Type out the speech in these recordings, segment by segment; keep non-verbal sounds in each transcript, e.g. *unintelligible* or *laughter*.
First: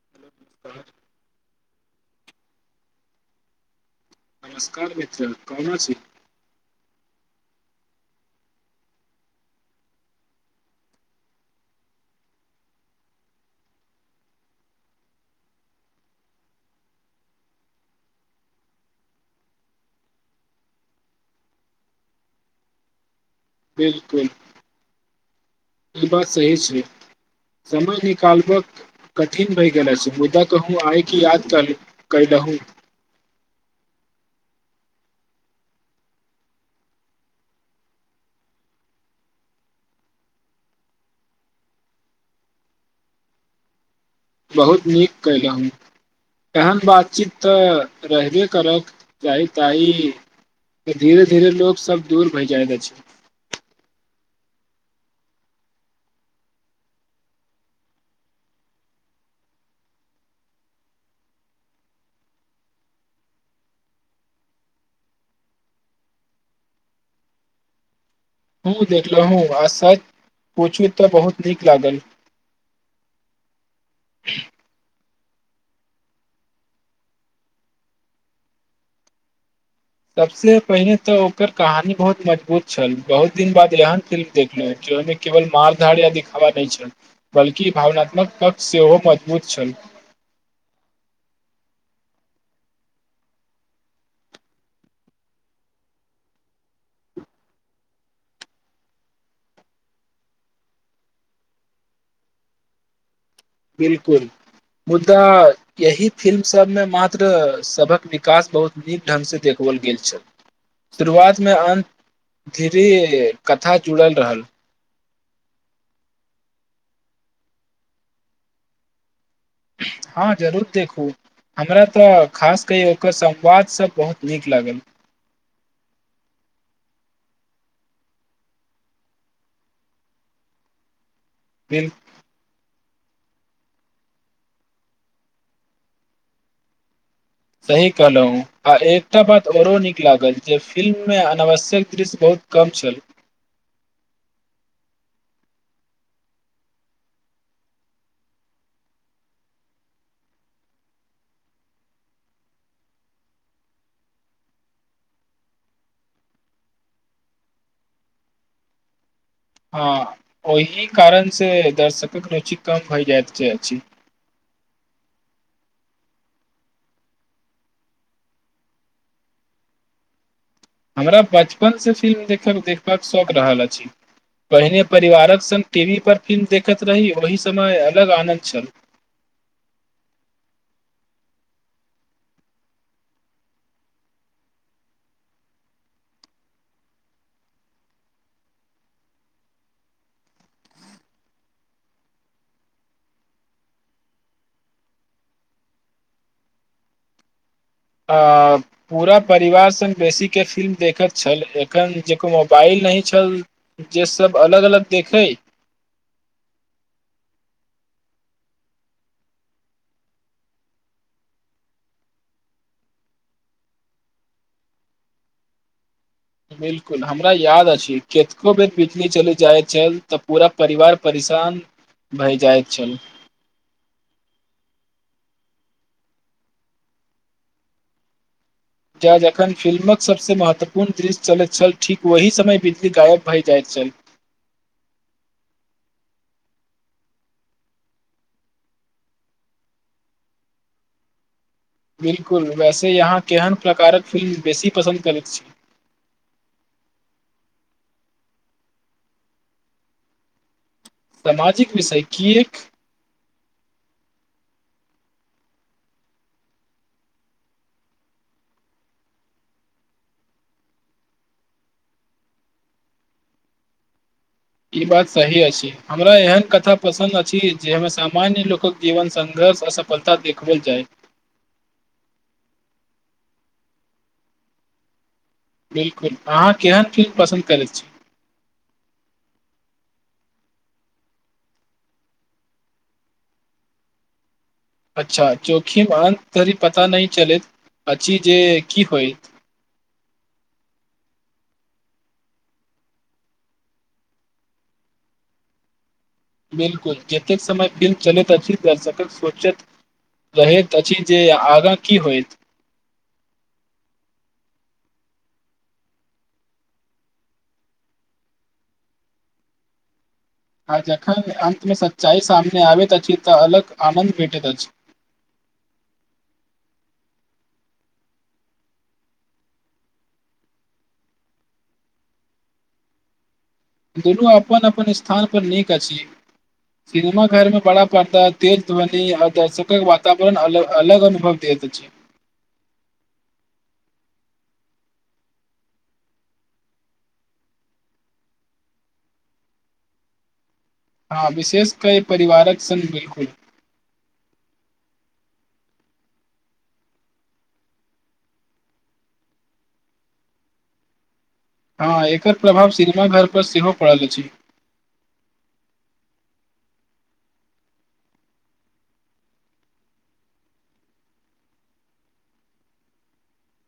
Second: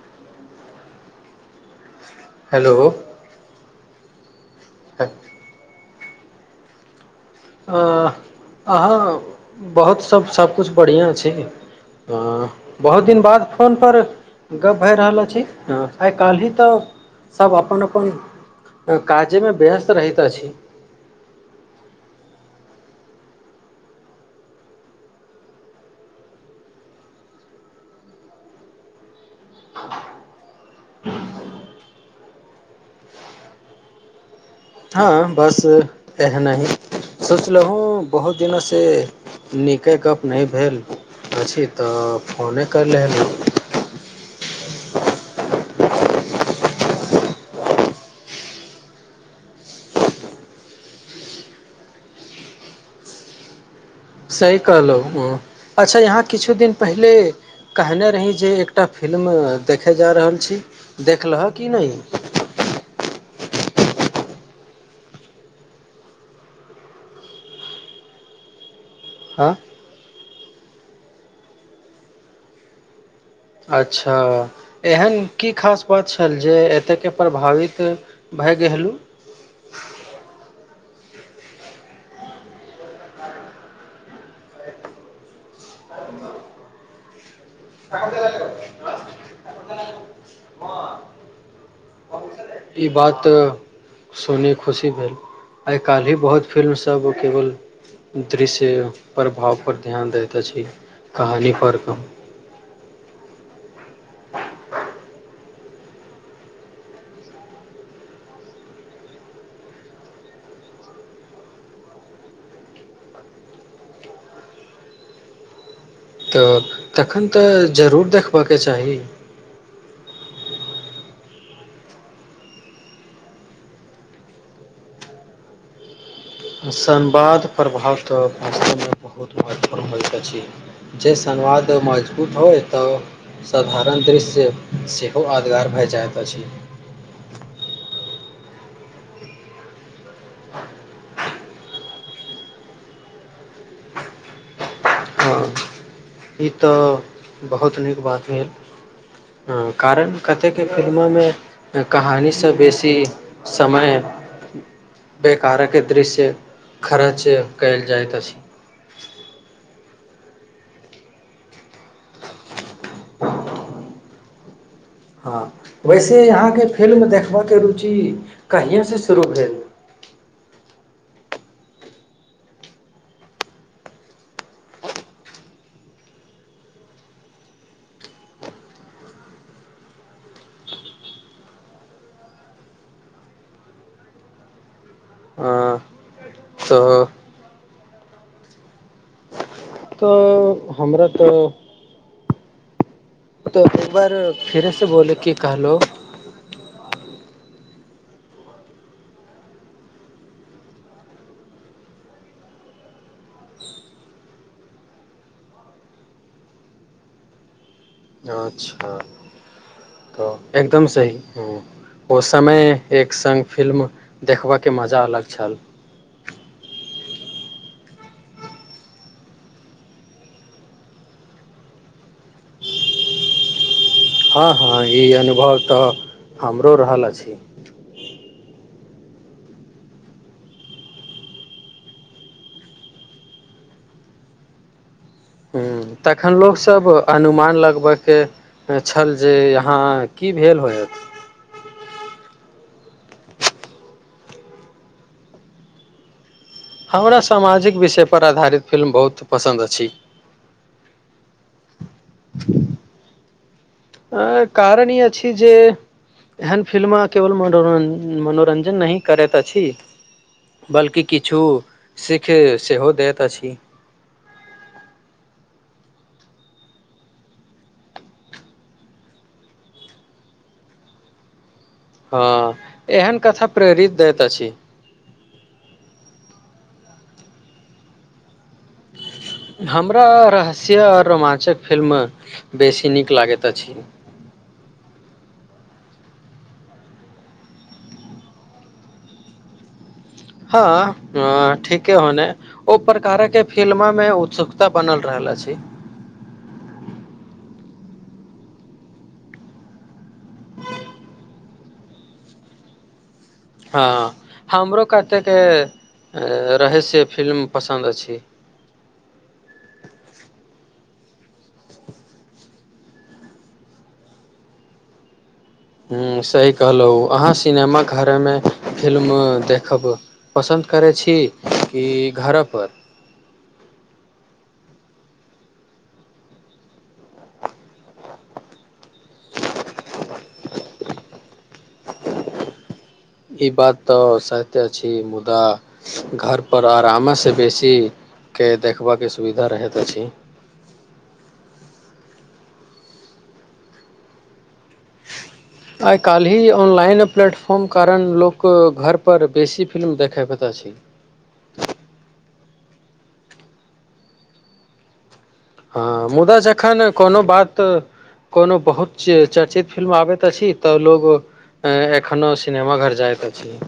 *unintelligible* Hello. कर अ, मित्र कन छै अहाँ बहुत सभ सभकिछु बढ़िआ छी हा बहुत दिन बाद फोन पर गप्प भए रहल अछि हँ आई काल्हि तऽ सभ अपन अपन काजे मे व्यस्त रहैत अछि। बिल्कूल ई बात सही छै समय निकालब कठिन भहि गेला सम मुदा कहूँ आय कि याद कर रहू ह बस एहना ही सोचलहु बहुत दिनसँ नीके गप्प नहि भेल अछि तऽ फोने करि लेलहु बहुत नीक कलहु। एहन बातचीत तऽ रहबे करक चाही ताहि तऽ धीरे धीरे लोग सब दूर भै जायत अछि सही कहलहुँ अच्छा यहाँ किछु दिन पहिले कहने रही जे एकटा फिलि्म देखय जा रहल छी देखलह कि नय ह देखलोहूँ हँ आ सच पुछू तऽ बहुत नीक लागल अच्छा एहन की खास बात छल जे एतयके प्रभावित भाग्य गेहलूँ सबसे पहिने तऽ ओकर कहानी बहुत मजबूत छल बहुत दिन बाद एहन फिल्म देखलहु जो ओ केवल मारधार या दिखावा नय छल बल्कि भावनात्मक कक्ष सेहो मजबूत छल *inaudible* ई बात सोन खुशी भेल आइ काल्ह ही बहुत फिल्मसभ ओ केवल दृश्य प्रभाव पर ध्यान दैत छी कहानी पर कम बिलकुल मुद्दा एहि फिल्मसभमे मात्र सभक विकास बहुत नीक ढङ्गसँ देखाओल गेल छल शुरुआतमे अन धरी कथा जुड़ल रहल तऽ तखन तऽ जरूर देखबऽ के चाही हँ जरूर देखू हमरा तऽ खास की ओकर संवाद सब बहुत नीक लागल संवाद प्रभाव तऽ भमे बहुत महत्वपूर्ण होइत अछि जे बिल संवादमे *unintelligible* ट होइ तऽ साधारण दृश्य सेहो यादगार भए जाइत अछि सही कहलहुँ आ एकटा बात ओरो नीक लागल जे फिल्म मे अनावश्यक दृश्य बहुत कम छल *inaudible* हँ ई तऽ बहुत नीक बात भेल हँ कारण कतेक फिल्मो मे कहानी सँ बेसी समय बेकारक दृश्य खर्च कयल जाइत अछि हँ ओहि कारण से दर्शकक रुचि कम भय जायइत अछि हँ वैसे अहाँके फिल्म देखबऽके रुचि कहिएसँ शुरू भेल हमरा बचपनसँ फिल्म देख देखबाक शौक रहल अछि पहिने परिवारक संग टी वी पर फिल्म देखैत रही ओहि समय अलग आनंन्द छल आ तऽ तऽ हमरा त तो एक बार फिरसँ बोले कि कहलो आ पूरा परिवार संग बेसीके फिल्म देखैत छल एखन जेको मोबाइल नहि छल जे सब अलग अलग देखे अच्छा तऽ एकदम सही ह ओ समय एक संग फिल्म देखबऽके मजा अलग छल बिलकुल हमरा याद अछि कतको बेर बिछली चल जाइत छल तऽ पूरा परिवार परेशान भइ जाय छल हँ हँ ई अनुभव तऽ हमरो रहल अछि ज जखन फिल्मक सभसँ महत्वपूर्ण दृश्य चलैत छल ठीक ओहि समय बिजली गायब भए जाइत छल हुँ तखन लोक सब अनुमान लगबयके छल जे यहाँ की भेल होयत बिल्कुल वैसे यहाँ केहन प्रकारक फिल्म बेसी पसन्द करैत छै हमरा सामाजिक विषयपर आधारित फिल्म बहुत पसन्द अछि सामाजिक विषय किएक अ कारण ई अछि जे एहन फिल्म केवल मनो मनोरञ्जन नहि करैत अछि बल्कि किछु सिक्ख सेहो दैत अछि। ई बात सही अछि हमरा एहन कथा पसन्द अछि जे हम सामान्य लोकक जीवन संघर्ष आ सफलता देखबल जाय हँ एहन कथा प्रेरित दैत अछि बिल्कुल अहाँ केहन फिल्म पसन्द करैत छी हमरा रहस्य आ रोमाञ्चक फिल्म बेसी नीक लागैत अछि अच्छा जोखिम आन धरि पता नहि चलैत अछि जे की होइ हँ ठीके होने ओ प्रकार के फिल्म मे उत्सुकता बनल रहल अछि बिल्कुल जतेक समय बिल चलैत अछि दर्शकक सोचत कहैत अछि जे आगाँ की होइत हँ हमरो कतेके रहस्य फिल्म पसन्द अछि आ जखन अंत मे सच्चाई सामने आबैत अछि तऽ अलग आनंद भेटैत अछि हुँ सही कहलहु अहाँ सिनेमा घरेमे फिल्म देखब पसन्द करैत छी कि घर पर दुनू अपन अपन स्थान पर नीक अछि सिनेमा घर मे बड़ा पर्द तेज ध्वनि आ दर्शकक वातावरण अलग अलग अनुभव दैत अछि ई बात तऽ सहते छी मुदा घर पर आराम से बेसी के देखबाके सुविधा रहैत अछि हँ विशेष कय परिवारक सङ् बिल्कुल *inaudible* आइ काल्ही ऑनलाइन प्लेटफॉर्म कारण लोक घरपर बेसी फिल्म देखयत अछि हँ एकर प्रभाव सिनेमा घर पर सेहो पड़ल अछि हँ मुदा जखन कोनो बात कोनो बहुत चर्चित फिल्म आबैत अछि तऽ लोग अ एखनो सिनेमा घर जाइत अछि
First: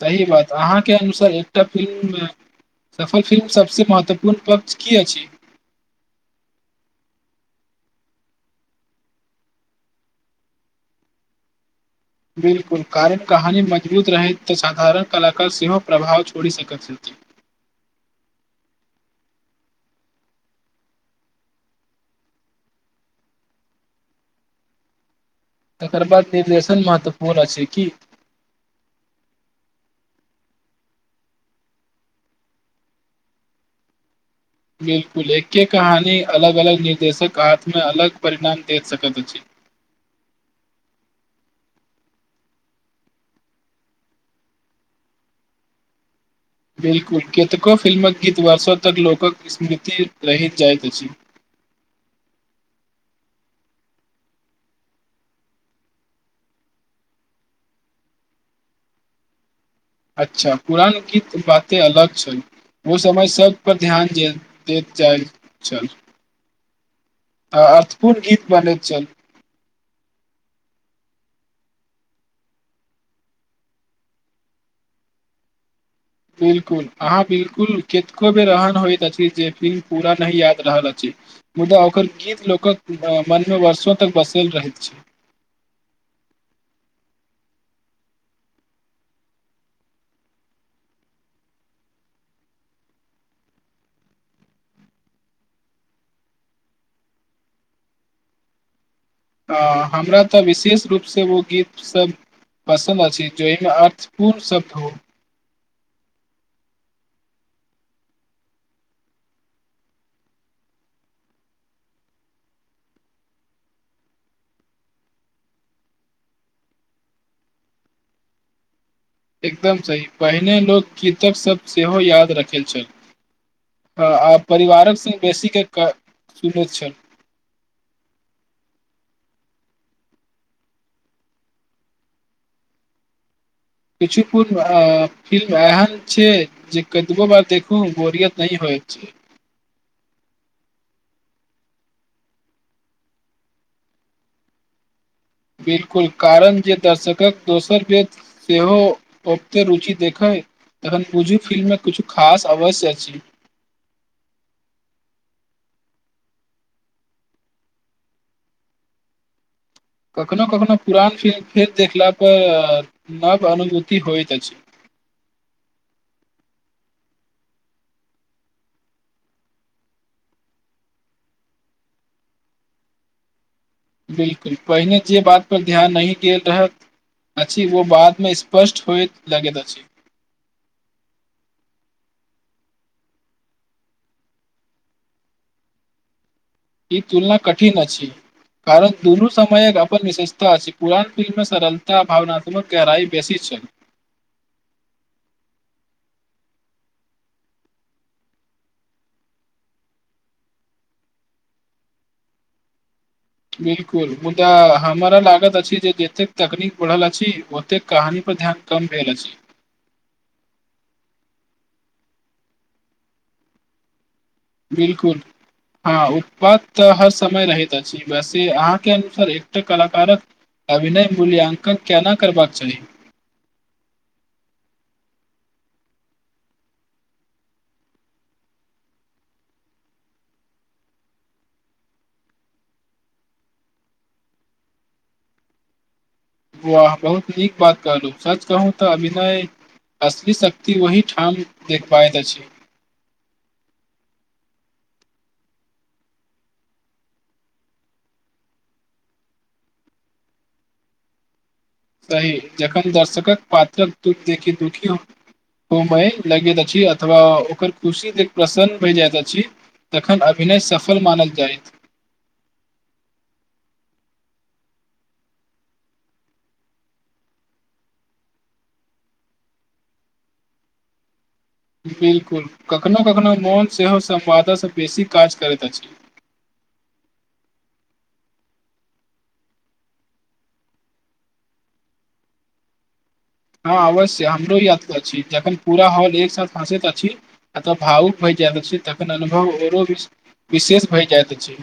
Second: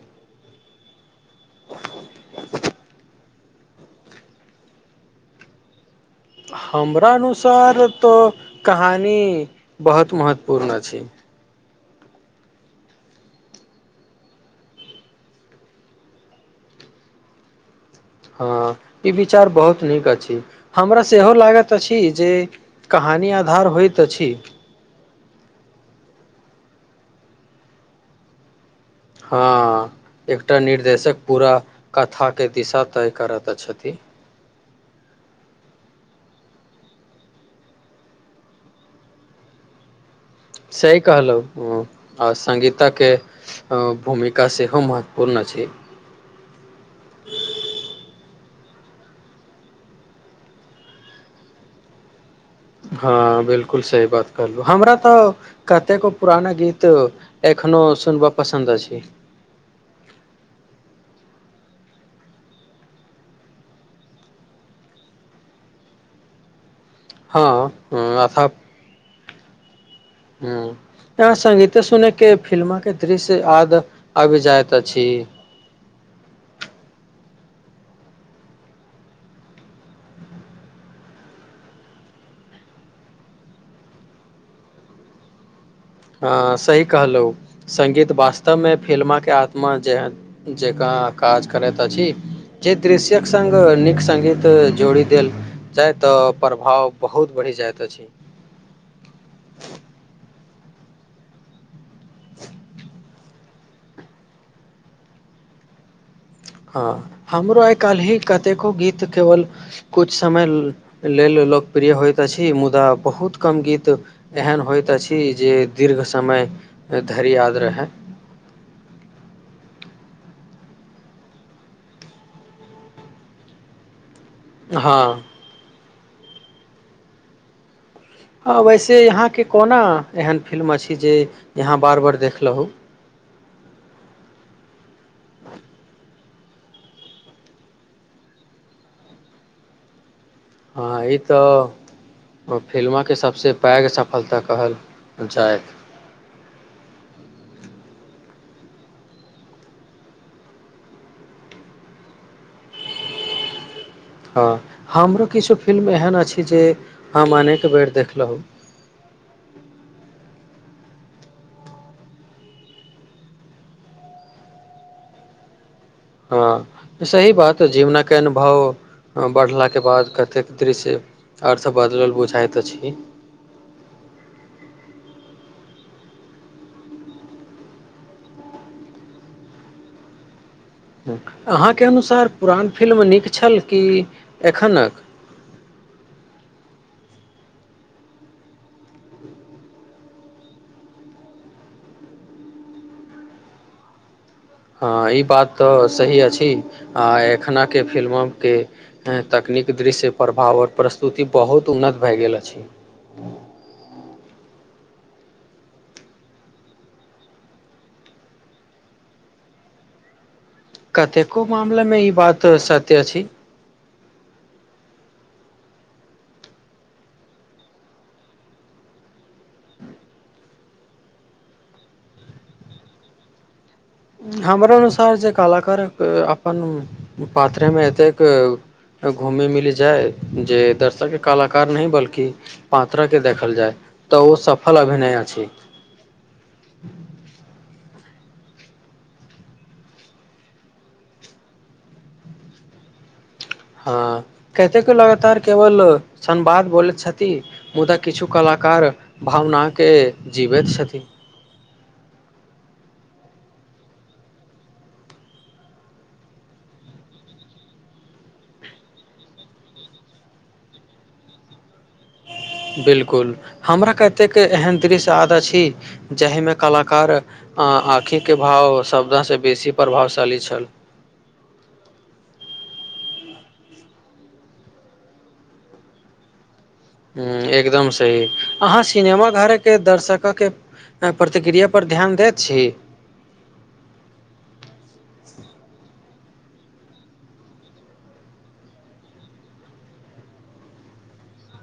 सही बात अहाँके अनुसार एकटा फिल्म मे सफल फिल्म सबसँ महत्वपूर्ण पक्ष की अछि हमरा अनुसार तो कहानी बहुत महत्वपूर्ण अछि बिल्कुल कारक कहानी मजबूत रहैत तऽ साधारण कलाकार सेहो प्रभाव छोड़ि सकैत छथि। हँ ई विचार बहुत नीक अछि हमरा सेहो लागैत अछि जे कहानी आधार होइत अछि तकर बाद निर्देशन महत्वपूर्ण अछि की हँ एकटा निर्देशक पूरा कथाके दिशा तय करैत छथि बिल्कुल एके कहानी अलग अलग निर्देशक हाथ मे अलग परिणाम दे सकैत अछि सहि कहलहु हँ आ संगीता के भूमिका सेहो महत्वपूर्ण छै। बिल्कुल कतेको फिल्म कऽ गीत वर्षोतर लोक स्मृति रहित जाइत अछि। ह बिल्कूल सही बात कहलहु हमरा तऽ कतेको पुराना गीत एखनो सुनबा पसन्द अछि। अच्छा पुरान गीत बाते अलग छैय ओ समय सभ पर ध्यान दे जाई छल हा हा अर्थ कोनू गीत बनेत चल ह यहाँ संगीते सुने के फिल्म के दृश्य याद आबि जाइत अछि बिल्कूल अहाँ बिलकुल कतको बेर रहन होइत अछि जे फिल्म पूरा नहि याद रहल अछि मुदा ओकर गीत लोक मनमे वर्षो तक बसल रहैत छै ह सही कहलहु संगीत वास्तव मे फिल्माके आत्मा जे जकाँ काज करैत अछि जे दृश्य्यक संघ नीक संगीत जोड़ि देल जा तऽ प्रभाव बहुत बढ़ि जाइत अछि। हमरा तऽ विशेष रूप से ओ गीत सभ पसन्द अछि जो एहिमे अर्थपूर्ण शब्द ह हँ हमरो आई काल्हि ही कतेको गीत केवल कुछ समय लेल लोकप्रिय होइत अछि मुदा बहुत कम गीत। एहन होइत अछि जे दीर्घ समय धरि याद रहया एकदम सही पहिने लोक कित सभ सेहो याद रखल छल हँ आ परिवारक सँ हँ बेसी सुन छल ह वैसे यहाँके कोना एहन फिल्म अछि जे यहाँ बार बार देख लू किछु कोूर्ण फिल्म एहन छै। जे कदबो बार देख बोरियत नहि होय छै। ह ई तऽ ओ फिल्मे सभसँ पैघ सफलता कहल जाय बिल्कूल कारण जे दर्शक दोसर वेद सेहो ओते रुचि देखै तखन पूझ फिल्म मे किछु खास अवश्य अछि। ह हमरो किछो फिल्म एहन अछि जे हम अनेक बेर देखलहुँ कखनो कखनो पुरान फिल फिल्म देखला पर नाव अनुभूति होइत अछि हँ सही बात जीवन के अनुभव बढ़ला के बाद कतेक दृश्य अर्थ बदल बुझाइत छी बिल्कूल पहिने जे बात पर ध्यान नहि गेल रहत अछि वो बात मे स्पष्ट होए लगैत अछि अहाँकेँ अनुसार पुरान फिल्म नीक छल कि एखनक ई तुलना कठिन अछि। कारण दुनू समयक अपन विशेषता अछि पुरान फिल्ममे सरलता भावनात्मक गहराई बेसी छैय ह ई बात तऽ सही अछि आ एखने फिल्म के ह तकनीक दृश्य प्रभाव ओर प्रस्तुति बहुत उन्नत भए गेल अछि बिल्कुल मुदा हमरा लागत अछि जे जते तकनीकऽ बढ़ल अछि ओते कहानी पर ध्यान कम भेल छै कतेको माला मे ई बात सत्य अछि बिल्कूल हँ उत्पाद तऽ हर समय रहैत अछि वैसे अहाँके अनुसार एकटा कलाकारक अभिनय मूल्यांकन केना करबाक चाही हमर अनुसार जे कलाकार अपन पात्रे मे एतै घूमै मिली जाइ जे दर्शक कलाकार नहि बल्कि पात्र के देखल जाय तऽ ओ सफल अभिनय अछि वुआह बहुत नीक बात कहलु सच कहू त अभिनय असली शक्ति वही ठाम देखबाैत अछि हँ कते के लगातार केवल संवाद बोलै छथि मुद्दा किछु कलाकार भावनाके जीवैत छथि सही जखन दर्शक पात्रक दुःख देखी दुःखी हो लगैत अछि अथवा ओकर खुशी प्रसन्न भय जाइत अछि तखन अभिनय सफल मानल जायत बिल्कुल हमरा क एतेक एहन दृश्य याद अछि जाहिमे कलाकार आँखिके भाव शब्द से बेसी प्रभावशाली छल बिल्कुल कखनो कखनो मोन सेहो समवादा सँ बेसी काज करैत अछि ह एकदम सही अहाँ सिनेमा घरके दर्शकके प्रतिक्रिया पर ध्यान दैत छी हँ अवश्य हमरो याद छी जखन पूरा हॉल एक साथ हँसैत अछि एत भावुक भय जायइत अछि तखन अनुभव ओरो विशेष भए जायइत अछि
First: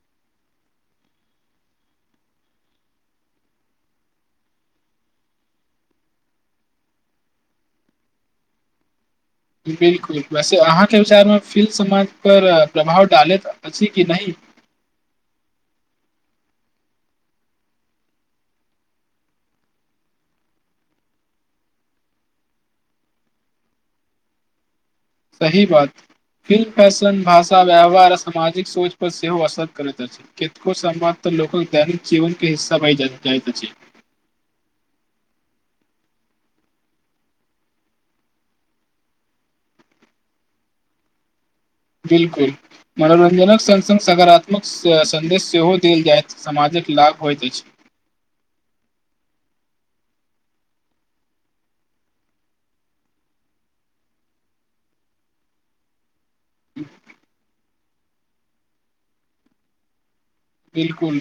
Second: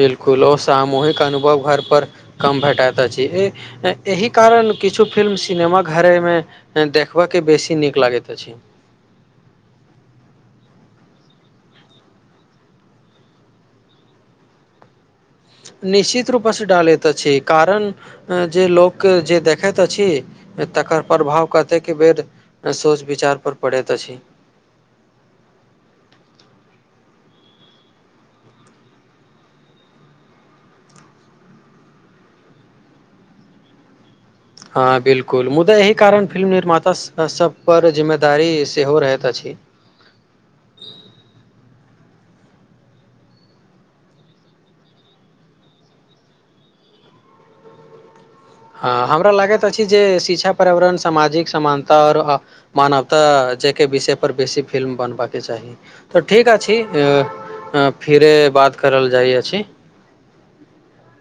बिलकुल ओ सामूहिक अनुभव घर पर कम भेटैत अछि एहि कारण किछु फिल्म सिनेमा घरेमे ह देखबा के बेसी नीक लागैत अछि बिल्कुल वैसे अहाँके विचारमे फिल्म समाज परर प्रभाव डालैत अछि कि नहि निश्चित रूप से डालैत अछि कारण जे लोकके जे देखैत अ छी तकर प्रभाव कतेक बेर सोच विचार पर पड़ेत अछि सही बात फिल्म फैशन भाषा व्यवहार आ सामाजिक सोच पर सेहो असर करैत अछि कितको संवाद तऽ लोक दैनिक जीवन के हिस्सा भइ जाइत अछि हँ बिलकुल मुद्दा एहि कारण फिल्म निर्मातास सभप जिम्मेदारी सेहो रहैत अछि बिलकुल मनोरञ्जनक संग संग सकारात्मक सन्देश सेहो देल जाइत समाजक लाभ होइत अछि हँ हमरा लागैत अछि जे शिक्षा पर्यावरण सामाजिक समानता ओर मानवता जाहिके विषयपर बेसी फिल्म बनबा के चाही तऽ ठीक अछि फिरे बात करल जाइ अछि बिल्कुल